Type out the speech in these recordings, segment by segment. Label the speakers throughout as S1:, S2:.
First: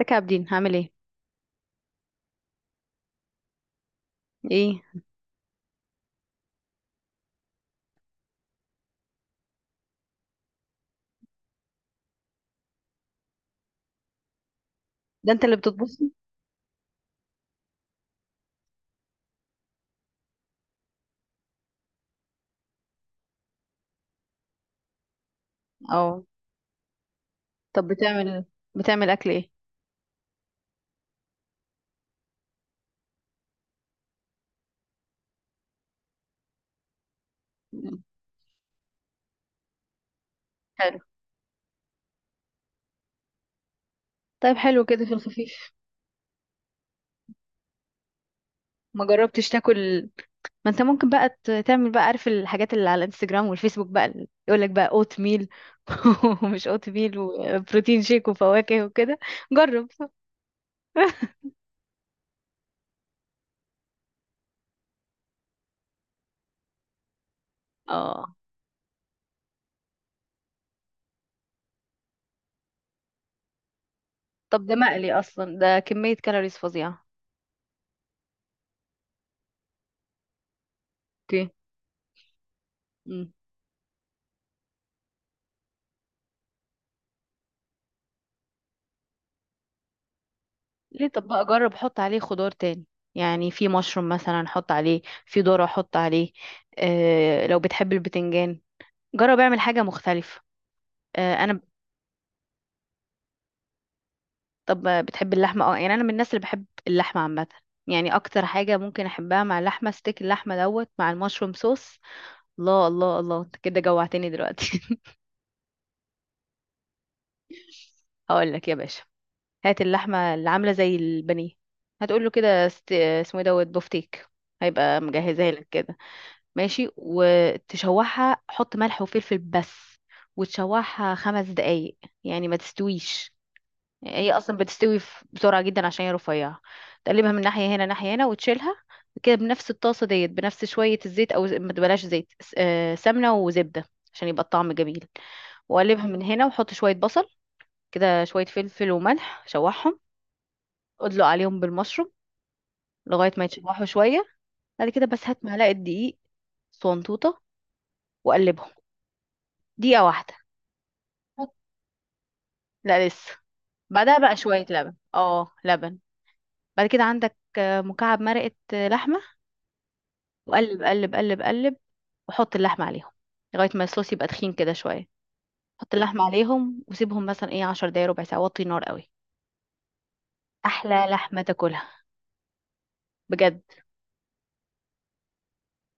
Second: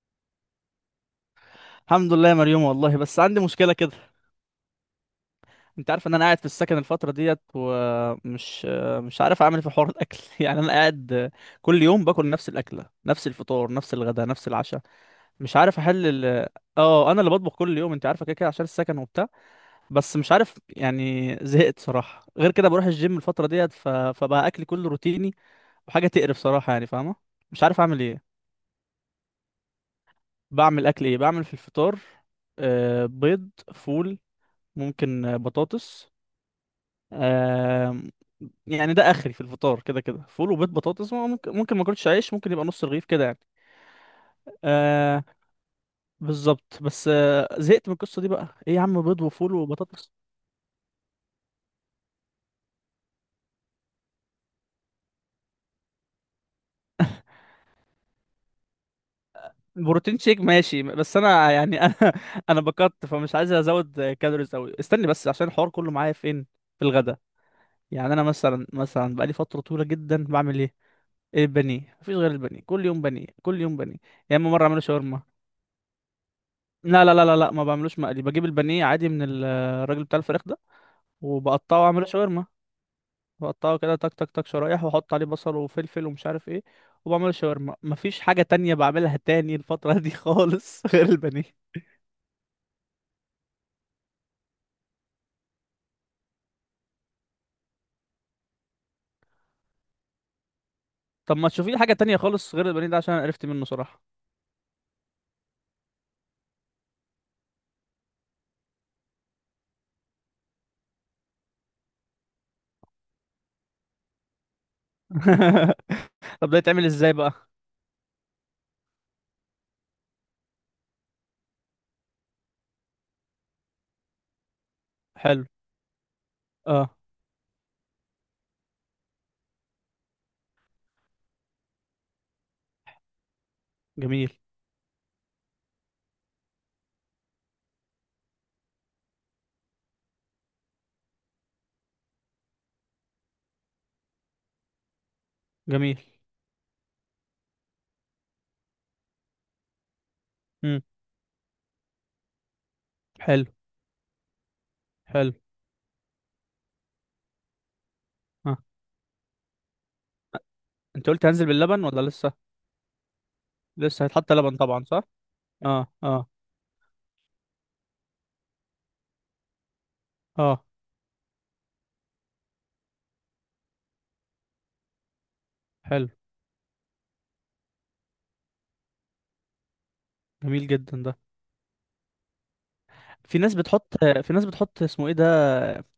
S1: ازيك يا عابدين؟ هعمل ايه
S2: الحمد لله يا مريوم، والله بس عندي مشكلة كده.
S1: ايه
S2: انت عارف ان انا قاعد في السكن الفترة ديت، ومش مش عارف اعمل إيه في حوار الاكل انا قاعد كل يوم باكل نفس الاكلة، نفس الفطار، نفس الغداء، نفس العشاء.
S1: ده، انت
S2: مش
S1: اللي
S2: عارف
S1: بتطبخ؟
S2: احل اه، انا اللي بطبخ كل يوم، انت عارفة كده كده عشان السكن وبتاع. بس مش عارف، يعني زهقت صراحة. غير كده بروح الجيم الفترة ديت، فبقى اكلي كله روتيني وحاجة
S1: اه.
S2: تقرف صراحة، يعني فاهمة. مش عارف
S1: طب
S2: اعمل ايه.
S1: بتعمل اكل ايه؟
S2: بعمل اكل ايه؟ بعمل في الفطار بيض، فول، ممكن بطاطس.
S1: مم.
S2: آم، يعني ده اخري في الفطار، كده كده فول وبيض،
S1: حلو.
S2: بطاطس ممكن، ممكن ما اكلش عيش، ممكن يبقى نص رغيف كده يعني.
S1: طيب حلو كده في
S2: آه،
S1: الخفيف.
S2: بالظبط. بس آه، زهقت من القصه دي. بقى ايه يا عم،
S1: ما
S2: بيض
S1: جربتش
S2: وفول
S1: تاكل،
S2: وبطاطس؟
S1: ما انت ممكن بقى تعمل بقى، عارف الحاجات اللي على الانستجرام والفيسبوك بقى يقول لك بقى اوت ميل، ومش اوت ميل وبروتين شيك وفواكه وكده، جرب.
S2: بروتين شيك ماشي، بس انا يعني انا بكت، فمش عايز ازود كالوريز قوي. استني بس، عشان الحوار كله معايا فين، في الغدا. يعني انا
S1: اه،
S2: مثلا بقالي فتره طويله جدا بعمل ايه؟ البانيه. مفيش غير البانيه، كل يوم بانيه كل يوم بانيه، يا اما مره
S1: طب ده
S2: اعمله
S1: مقلي
S2: شاورما.
S1: اصلا، ده كمية كالوريز
S2: لا
S1: فظيعة.
S2: لا لا لا لا، ما بعملوش مقلي، بجيب البانيه عادي من الراجل بتاع الفراخ ده،
S1: اوكي.
S2: وبقطعه واعمله شاورما. بقطعه كده تك تك تك شرايح، واحط عليه بصل وفلفل ومش عارف ايه، وبعمله شاورما. مفيش حاجة تانية بعملها تاني الفترة دي خالص غير
S1: ليه؟ طب
S2: البانيه.
S1: بقى جرب حط عليه خضار تاني، يعني في مشروم مثلا حط عليه، في ذرة حط عليه، آه لو بتحب البتنجان، جرب اعمل حاجة مختلفة. آه
S2: طب ما
S1: انا.
S2: تشوفي لي حاجة تانية خالص غير البانيه ده، عشان انا قرفت منه صراحة.
S1: طب بتحب اللحمة؟ اه، يعني انا من الناس اللي بحب اللحمة عامة، يعني اكتر حاجة ممكن احبها مع اللحمة ستيك اللحمة دوت مع المشروم صوص. الله الله الله، انت كده جوعتني دلوقتي.
S2: طب ده يتعمل ازاي بقى؟
S1: هقول لك يا باشا، هات اللحمة اللي عاملة زي البانيه، هتقول له كده اسمه ايه دوت بوفتيك، هيبقى
S2: حلو.
S1: مجهزها لك كده. ماشي،
S2: اه.
S1: وتشوحها، حط ملح وفلفل بس، وتشوحها خمس دقايق، يعني ما تستويش.
S2: جميل.
S1: هي اصلا بتستوي بسرعه جدا عشان هي رفيعه. تقلبها من ناحيه هنا ناحيه هنا وتشيلها كده بنفس الطاسه ديت، بنفس شويه الزيت، او ما تبلاش زيت، سمنه وزبده عشان يبقى الطعم جميل.
S2: جميل.
S1: وقلبها من هنا وحط شويه بصل كده، شويه فلفل وملح، شوحهم،
S2: امم.
S1: ادلق عليهم بالمشروم لغايه
S2: حلو.
S1: ما يتشوحوا شويه. بعد كده بس
S2: حلو.
S1: هات معلقه دقيق صنطوطه
S2: اه.
S1: وقلبهم دقيقه واحده.
S2: انت قلت هنزل باللبن ولا لسه؟
S1: لا لسه.
S2: لسه
S1: بعدها
S2: هيتحط
S1: بقى
S2: لبن
S1: شوية
S2: طبعا،
S1: لبن،
S2: صح؟
S1: اه
S2: اه
S1: لبن.
S2: اه
S1: بعد كده عندك مكعب مرقة، لحمة،
S2: اه.
S1: وقلب قلب قلب قلب وحط اللحمة عليهم لغاية ما الصوص يبقى تخين كده شوية. حط
S2: حلو.
S1: اللحمة عليهم وسيبهم مثلا ايه عشر دقايق ربع ساعة، وطي النار قوي.
S2: جميل جدا
S1: أحلى
S2: ده.
S1: لحمة تاكلها
S2: في ناس
S1: بجد.
S2: بتحط، في ناس بتحط اسمه ايه ده،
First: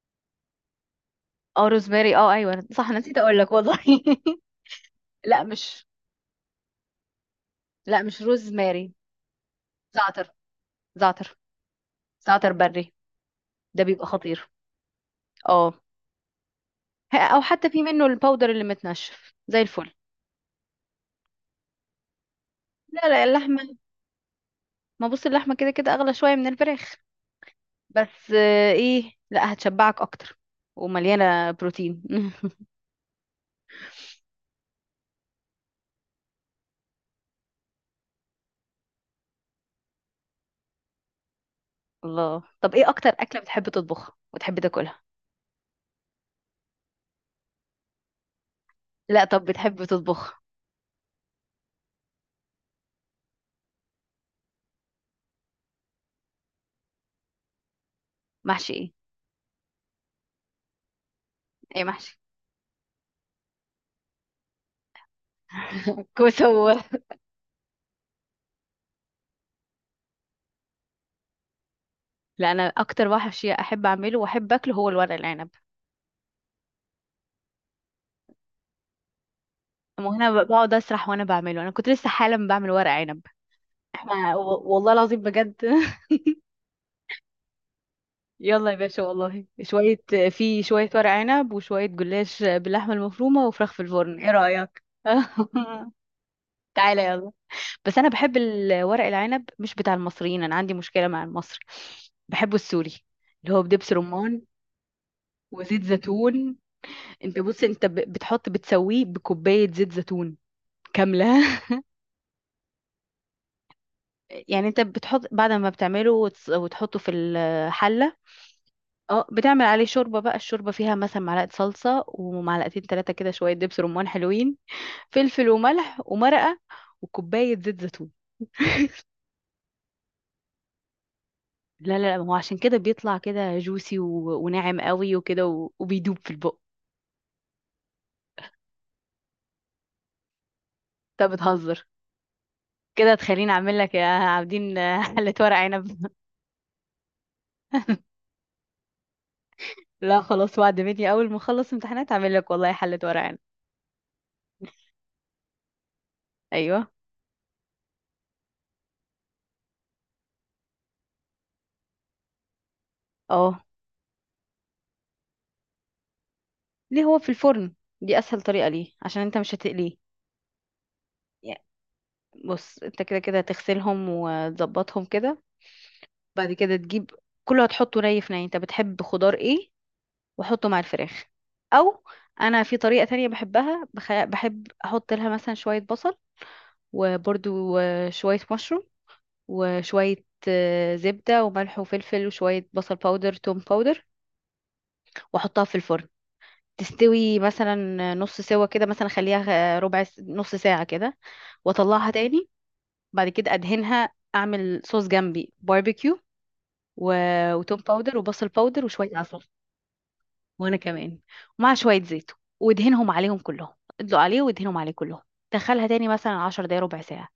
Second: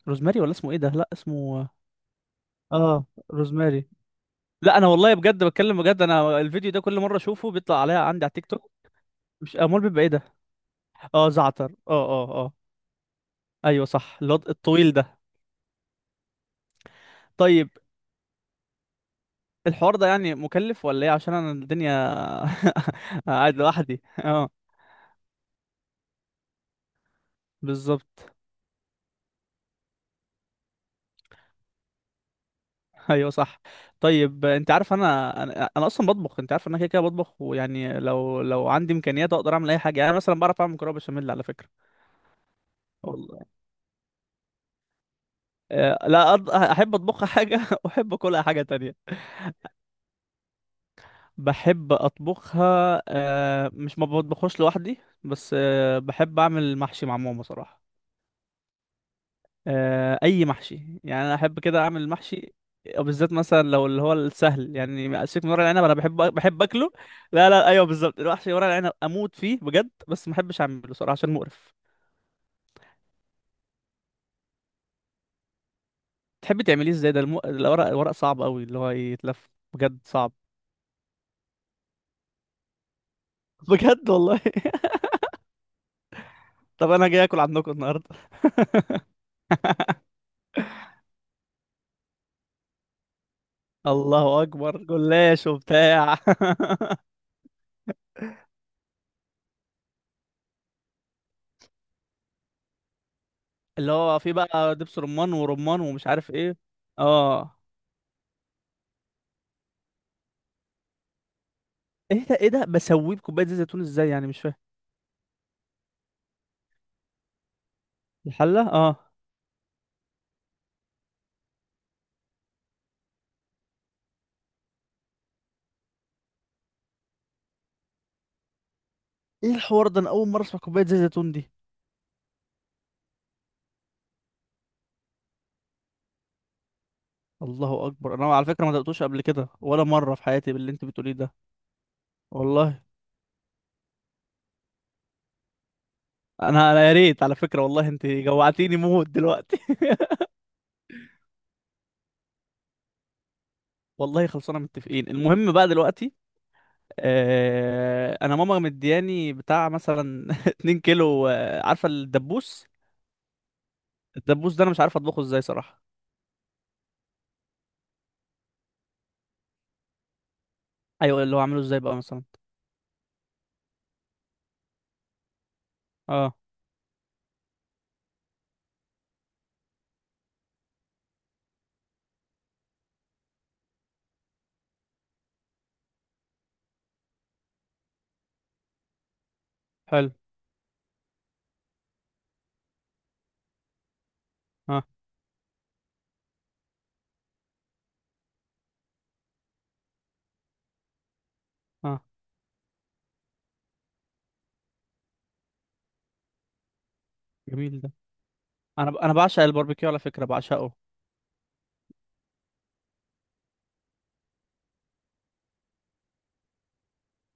S2: روزماري ولا اسمه ايه ده؟ لا، اسمه
S1: اه روزماري، اه أيوة صح، أنا
S2: اه
S1: نسيت أقول لك والله.
S2: روزماري. لا انا والله بجد
S1: لا
S2: بتكلم
S1: مش،
S2: بجد، انا الفيديو ده كل مره اشوفه بيطلع عليا
S1: لا مش
S2: عندي على التيك توك.
S1: روزماري.
S2: مش امال بيبقى ايه ده؟
S1: زعتر. زعتر.
S2: اه، زعتر. اه اه
S1: زعتر
S2: اه،
S1: بري.
S2: ايوه
S1: ده بيبقى
S2: صح، اللي هو
S1: خطير.
S2: الطويل ده.
S1: اه. أو
S2: طيب
S1: حتى في منه الباودر اللي متنشف زي الفل.
S2: الحوار ده يعني مكلف ولا ايه؟ عشان انا الدنيا
S1: لا لا،
S2: قاعد
S1: اللحمة،
S2: لوحدي. اه،
S1: ما بص، اللحمة كده كده أغلى شوية من الفراخ،
S2: بالظبط.
S1: بس آه، ايه لا هتشبعك أكتر ومليانة بروتين.
S2: ايوه صح. طيب انت عارف انا، أنا اصلا بطبخ، انت عارف ان انا كده كده بطبخ، ويعني لو عندي امكانيات اقدر اعمل اي حاجه. يعني أنا مثلا بعرف اعمل مكرونه بشاميل على فكره.
S1: الله، طب ايه أكتر
S2: والله
S1: أكلة بتحب تطبخها وتحب تاكلها؟
S2: لا، احب اطبخها حاجه واحب اكلها حاجه تانية.
S1: لا طب بتحب تطبخها؟
S2: بحب اطبخها مش ما بطبخوش لوحدي، بس بحب اعمل محشي مع ماما صراحه.
S1: محشي ايه؟
S2: اي محشي، يعني انا احب كده
S1: ايه
S2: اعمل
S1: محشي؟
S2: المحشي، وبالذات مثلا لو اللي هو السهل. يعني سيبك من ورق العنب، انا بحب
S1: كوسة
S2: بحب اكله.
S1: وورق.
S2: لا لا، ايوه بالظبط، المحشي ورق العنب اموت فيه بجد، بس ما بحبش اعمله صراحه عشان مقرف.
S1: لا أنا أكتر محشي أحب أعمله وأحب أكله هو الورق العنب.
S2: تحبي تعمليه ازاي ده الورق، صعب قوي، اللي هو يتلف بجد
S1: وأنا
S2: صعب.
S1: بقعد أسرح وأنا بعمله، أنا كنت لسه حالا بعمل ورق عنب.
S2: بجد
S1: احنا
S2: والله.
S1: والله العظيم بجد.
S2: طب انا جاي اكل عندكم النهارده.
S1: يلا يا باشا، والله شوية، في شوية ورق عنب وشوية جلاش باللحمة المفرومة وفراخ في الفرن، ايه
S2: الله اكبر،
S1: رأيك؟
S2: جلاش وبتاع.
S1: تعالى يلا. بس انا بحب الورق العنب مش بتاع المصريين، انا عندي مشكلة مع المصري، بحبه السوري اللي هو
S2: اللي
S1: بدبس
S2: هو فيه
S1: رمان
S2: بقى دبس رمان ورمان
S1: وزيت
S2: ومش عارف ايه.
S1: زيتون. انت
S2: اه.
S1: بص، انت بتحط، بتسويه بكوباية زيت زيتون كاملة.
S2: ايه ده، ايه ده، بسويه بكوبايه زيت زيتون ازاي يعني؟ مش فاهم.
S1: يعني انت بتحط بعد ما بتعمله وتحطه في الحلة،
S2: الحلة، اه.
S1: اه، بتعمل عليه شوربة بقى، الشوربة فيها مثلا معلقة صلصة ومعلقتين ثلاثة كده، شوية دبس رمان حلوين، فلفل وملح ومرقة، وكوباية زيت زيتون.
S2: ايه الحوار ده، انا اول مرة اسمع كوباية زيت زيتون دي.
S1: لا لا لا، ما هو عشان كده بيطلع كده جوسي و... وناعم قوي وكده، و... وبيدوب في البق.
S2: الله اكبر، انا على فكرة ما دقتوش قبل كده ولا مرة في حياتي باللي انت بتقوليه
S1: انت
S2: ده.
S1: بتهزر؟
S2: والله.
S1: كده تخليني اعمل لك يا عابدين حلة ورق عنب.
S2: انا انا يا ريت على فكرة، والله انت جوعتيني موت دلوقتي.
S1: لا خلاص، وعد مني، اول ما اخلص امتحانات اعمل لك والله حلة ورق عنب.
S2: والله خلصانة، متفقين. المهم بقى دلوقتي،
S1: ايوه.
S2: آه انا ماما مدياني بتاع مثلا 2 كيلو، عارفة الدبوس،
S1: اه.
S2: الدبوس ده انا مش عارف اطبخه ازاي صراحة.
S1: ليه؟ هو في الفرن دي اسهل طريقة، ليه؟ عشان انت مش هتقليه.
S2: ايوه اللي هو عامله
S1: يعني
S2: ازاي بقى مثلا؟
S1: بص، انت كده كده هتغسلهم وتظبطهم كده،
S2: اه.
S1: بعد كده تجيب، كله هتحطه ني في ني، انت بتحب خضار ايه، وحطه مع الفراخ. او انا في طريقة تانية بحبها، بحب احط لها مثلا شوية بصل، وبرده شوية مشروم،
S2: حلو.
S1: وشوية زبدة وملح وفلفل وشوية بصل باودر توم باودر،
S2: اه
S1: واحطها في الفرن تستوي مثلا نص سوا كده، مثلا اخليها ربع نص ساعة كده،
S2: اه.
S1: واطلعها تاني. بعد كده ادهنها، اعمل صوص جنبي باربيكيو، و... وتوم
S2: جميل ده.
S1: باودر وبصل باودر
S2: انا انا
S1: وشوية عسل.
S2: بعشق الباربيكيو على فكرة، بعشقه.
S1: وانا كمان. ومع شويه زيت، وادهنهم عليهم كلهم، ادلق عليه وادهنهم عليه كلهم، دخلها تاني مثلا عشر دقايق ربع ساعة،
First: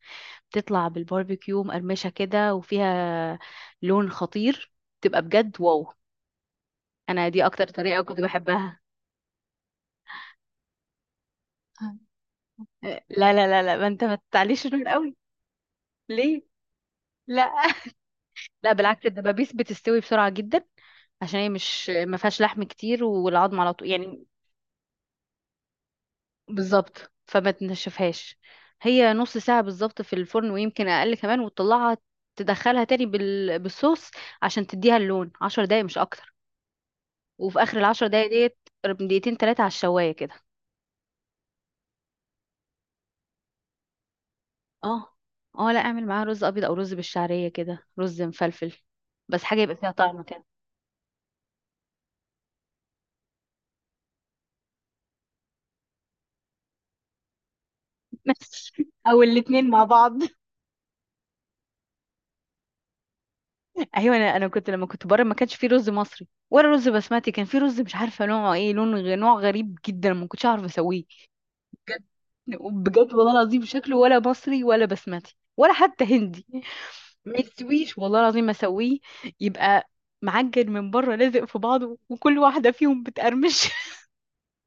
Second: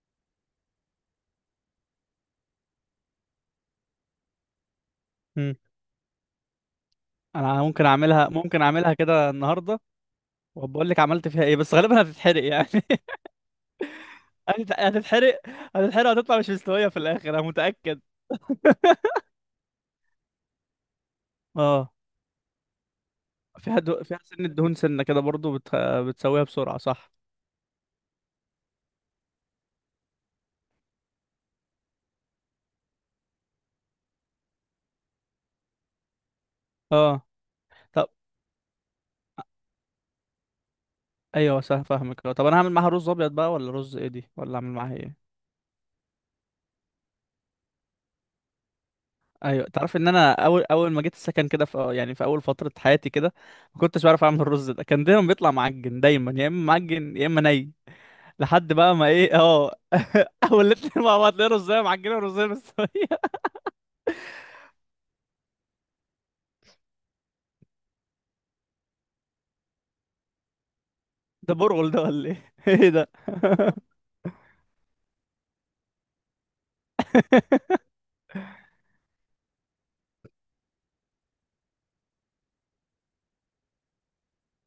S1: بتطلع بالباربيكيو مقرمشة كده وفيها لون خطير، تبقى بجد واو. أنا دي
S2: انا
S1: أكتر
S2: ممكن
S1: طريقة كنت
S2: اعملها، ممكن
S1: بحبها.
S2: اعملها كده النهارده، وبقول لك عملت فيها ايه، بس غالبا هتتحرق يعني.
S1: لا لا لا لا ما أنت ما تعليش النور قوي.
S2: هتتحرق. هتتحرق وهتطلع
S1: ليه؟
S2: مش مستويه في الاخر انا
S1: لا
S2: متاكد.
S1: لا بالعكس، الدبابيس بتستوي بسرعة جدا عشان هي مش
S2: اه.
S1: ما فيهاش لحم كتير والعظم على
S2: فيها
S1: طول
S2: فيها
S1: يعني.
S2: سنه دهون سنه كده برضو بتسويها بسرعه صح.
S1: بالظبط، فما تنشفهاش. هي نص ساعة بالظبط في الفرن ويمكن أقل كمان، وتطلعها تدخلها تاني بالصوص عشان تديها اللون، عشر دقايق مش أكتر.
S2: اه.
S1: وفي آخر العشر
S2: طب
S1: دقايق ديت قرب دقيقتين تلاتة على الشواية كده.
S2: ايوه صح، فاهمك. طب انا هعمل معاها رز ابيض بقى ولا رز ايه دي، ولا اعمل معاها
S1: اه.
S2: ايه؟
S1: اه لا اعمل معاها رز أبيض أو رز بالشعرية كده رز مفلفل، بس حاجة
S2: ايوه
S1: يبقى فيها
S2: تعرف ان
S1: طعم
S2: انا
S1: كده.
S2: اول ما جيت السكن كده، في يعني في اول فتره حياتي كده، ما كنتش بعرف اعمل الرز ده، كان دايما بيطلع معجن، دايما يا اما معجن يا اما ني، لحد بقى ما
S1: او
S2: ايه
S1: الاتنين
S2: اه.
S1: مع بعض.
S2: اول الاتنين مع بعض، تلاقي رزايه معجنه ورزايه مستويه.
S1: ايوه، انا كنت لما كنت بره ما كانش في رز مصري ولا رز بسمتي، كان في رز مش عارفه نوعه ايه، لون نوع غريب جدا، ما كنتش اعرف اسويه.
S2: ده برغل ده ولا ايه، ايه ده؟
S1: بجد والله العظيم شكله ولا مصري ولا بسمتي ولا حتى هندي. ما يستويش والله العظيم ما اسويه، يبقى معجن من بره لازق في بعضه وكل واحده فيهم بتقرمش.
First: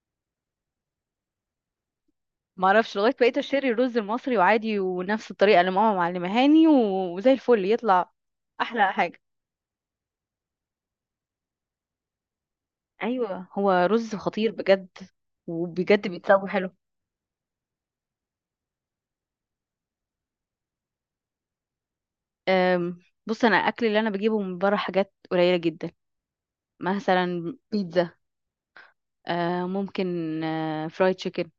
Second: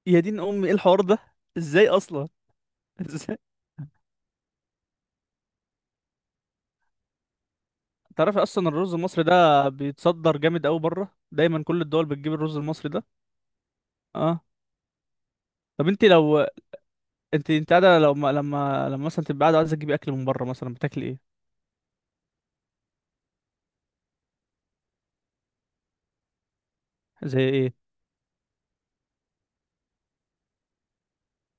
S2: يا دين امي، ايه الحوار ده؟ ازاي اصلا؟
S1: ما اعرفش، لغايه
S2: ازاي؟
S1: بقيت اشتري الرز المصري وعادي، ونفس الطريقه اللي ماما معلمهاني، وزي الفل يطلع.
S2: تعرفي اصلا الرز
S1: احلى حاجه،
S2: المصري ده بيتصدر جامد قوي بره، دايما كل الدول بتجيب الرز المصري ده.
S1: ايوه هو رز
S2: اه.
S1: خطير بجد.
S2: طب انت
S1: وبجد
S2: لو،
S1: بيتسوى حلو.
S2: انت انت قاعده، لو ما... لما مثلا تبقى قاعده عايزه تجيبي اكل من بره، مثلا بتاكلي ايه؟
S1: أم، بص انا الاكل اللي انا بجيبه من بره حاجات قليله جدا،
S2: زي
S1: مثلا
S2: ايه؟
S1: بيتزا، ممكن فرايد تشيكن.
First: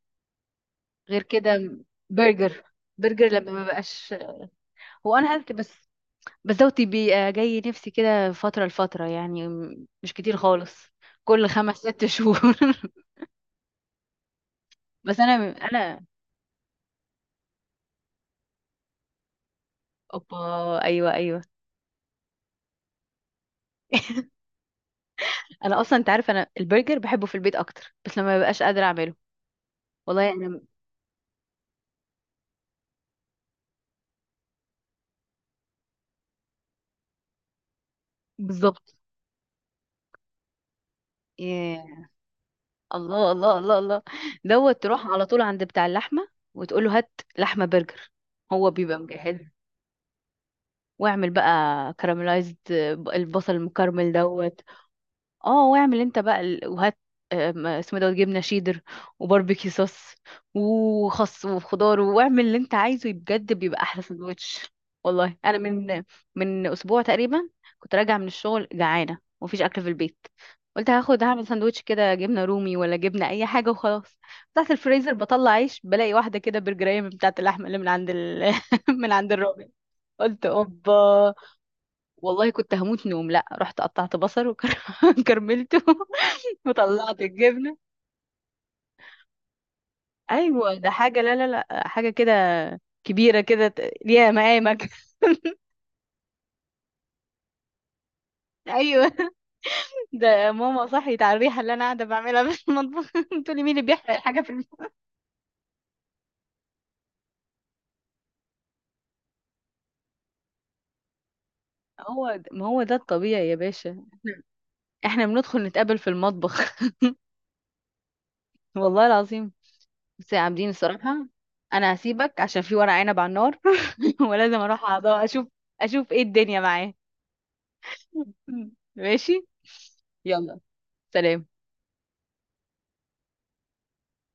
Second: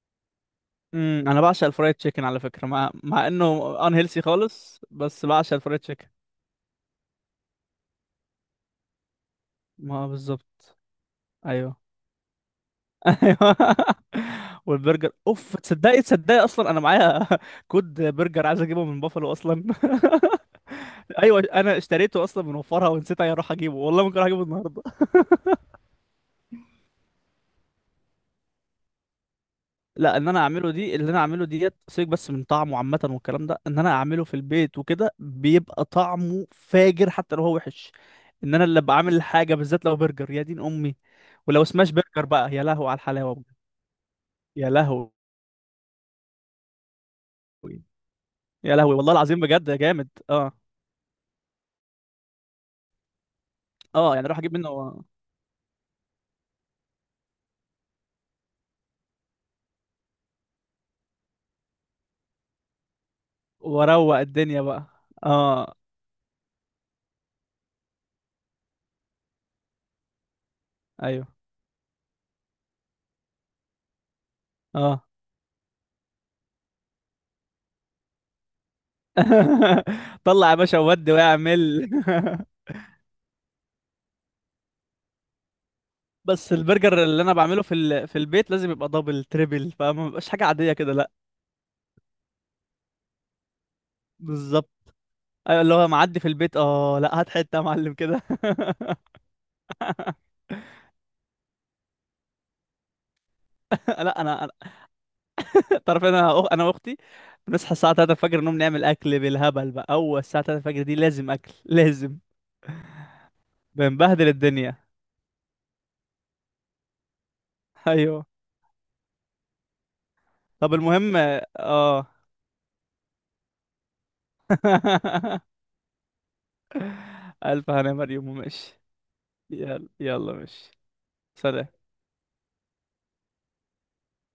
S1: غير
S2: امم، انا بعشق
S1: كده
S2: الفرايد تشيكن على
S1: برجر.
S2: فكره، مع
S1: برجر لما ما
S2: انه ان
S1: بقاش،
S2: هيلسي خالص،
S1: هو
S2: بس
S1: انا هلت
S2: بعشق
S1: بس،
S2: الفرايد تشيكن.
S1: بس بيبقى جاي نفسي كده فترة لفترة، يعني
S2: ما
S1: مش كتير
S2: بالظبط.
S1: خالص، كل خمس
S2: ايوه
S1: ست شهور.
S2: ايوه. والبرجر،
S1: بس انا
S2: اوف، تصدقي
S1: انا
S2: تصدقي اصلا انا معايا كود برجر عايز اجيبه من بافلو اصلا.
S1: اوبا، ايوه
S2: ايوه
S1: ايوه.
S2: انا اشتريته اصلا من وفرها ونسيت اروح اجيبه، والله ممكن اروح اجيبه النهارده.
S1: انا اصلا انت عارف انا البرجر بحبه في البيت اكتر، بس لما ببقاش قادره اعمله.
S2: لا ان
S1: والله
S2: انا
S1: انا
S2: اعمله دي، اللي انا اعمله ديت سيبك بس من طعمه عامه والكلام ده، ان انا اعمله في البيت وكده بيبقى طعمه فاجر حتى لو هو وحش. ان انا اللي
S1: بالظبط.
S2: بعمل الحاجه بالذات لو برجر، يا دين امي. ولو سماش
S1: ياه.
S2: برجر بقى يا لهو على
S1: الله
S2: الحلاوه بجد.
S1: الله الله الله.
S2: يا
S1: دوت تروح
S2: لهوي.
S1: على طول عند بتاع اللحمه وتقول له هات لحمه برجر، هو
S2: يا لهوي
S1: بيبقى
S2: والله
S1: مجهز.
S2: العظيم بجد، يا جامد. اه.
S1: واعمل بقى كراميلايزد، البصل المكرمل
S2: اه، يعني اروح اجيب
S1: دوت.
S2: منه
S1: اه واعمل انت بقى وهات اسمه دوت جبنه شيدر وباربيكيو صوص وخس وخضار، واعمل اللي انت عايزه، بجد بيبقى احلى
S2: واروق الدنيا
S1: سندوتش.
S2: بقى.
S1: والله انا
S2: اه.
S1: من، من اسبوع تقريبا كنت راجعه من الشغل جعانه ومفيش اكل في البيت، قلت هاخد
S2: ايوه.
S1: هعمل سندوتش كده جبنه رومي ولا جبنه اي حاجه وخلاص. بتاعت
S2: اه.
S1: الفريزر بطلع عيش، بلاقي واحده كده برجريه من بتاعت اللحمه اللي من عند من عند الراجل. قلت
S2: طلع يا باشا
S1: اوبا،
S2: وودي واعمل.
S1: والله كنت هموت نوم، لا رحت قطعت بصل وكرملته
S2: بس البرجر
S1: وطلعت
S2: اللي انا بعمله
S1: الجبنه.
S2: في البيت لازم يبقى دبل تريبل، فما بيبقاش حاجه عاديه
S1: ايوه ده
S2: كده لا.
S1: حاجه، لا لا لا، حاجه كده كبيره كده ليها
S2: بالظبط.
S1: مقامك.
S2: ايوه اللي هو معدي في البيت، اه لا، هات حته يا معلم كده.
S1: ايوه. ده ماما صحيت على الريحه اللي انا قاعده بعملها في المطبخ، بتقولي مين اللي بيحرق
S2: لا
S1: الحاجه
S2: انا
S1: في
S2: أنا-
S1: المطبخ.
S2: تعرف انا انا واختي بنصحى الساعه 3 الفجر، نقوم نعمل اكل بالهبل بقى. اول الساعه 3 الفجر دي لازم اكل، لازم.
S1: هو ما هو ده الطبيعي يا باشا.
S2: بنبهدل
S1: احنا،
S2: الدنيا.
S1: إحنا بندخل نتقابل في المطبخ.
S2: ايوه.
S1: والله العظيم. بس يا عابدين
S2: طب المهم،
S1: الصراحه انا
S2: اه.
S1: هسيبك عشان في ورق عنب على النار، ولازم اروح اشوف، اشوف ايه الدنيا معاه.
S2: ألف هنا مريم،
S1: مم.
S2: وماشي.
S1: ماشي.
S2: يلا يلا،
S1: يلا.
S2: ماشي.
S1: سلام.
S2: سلام.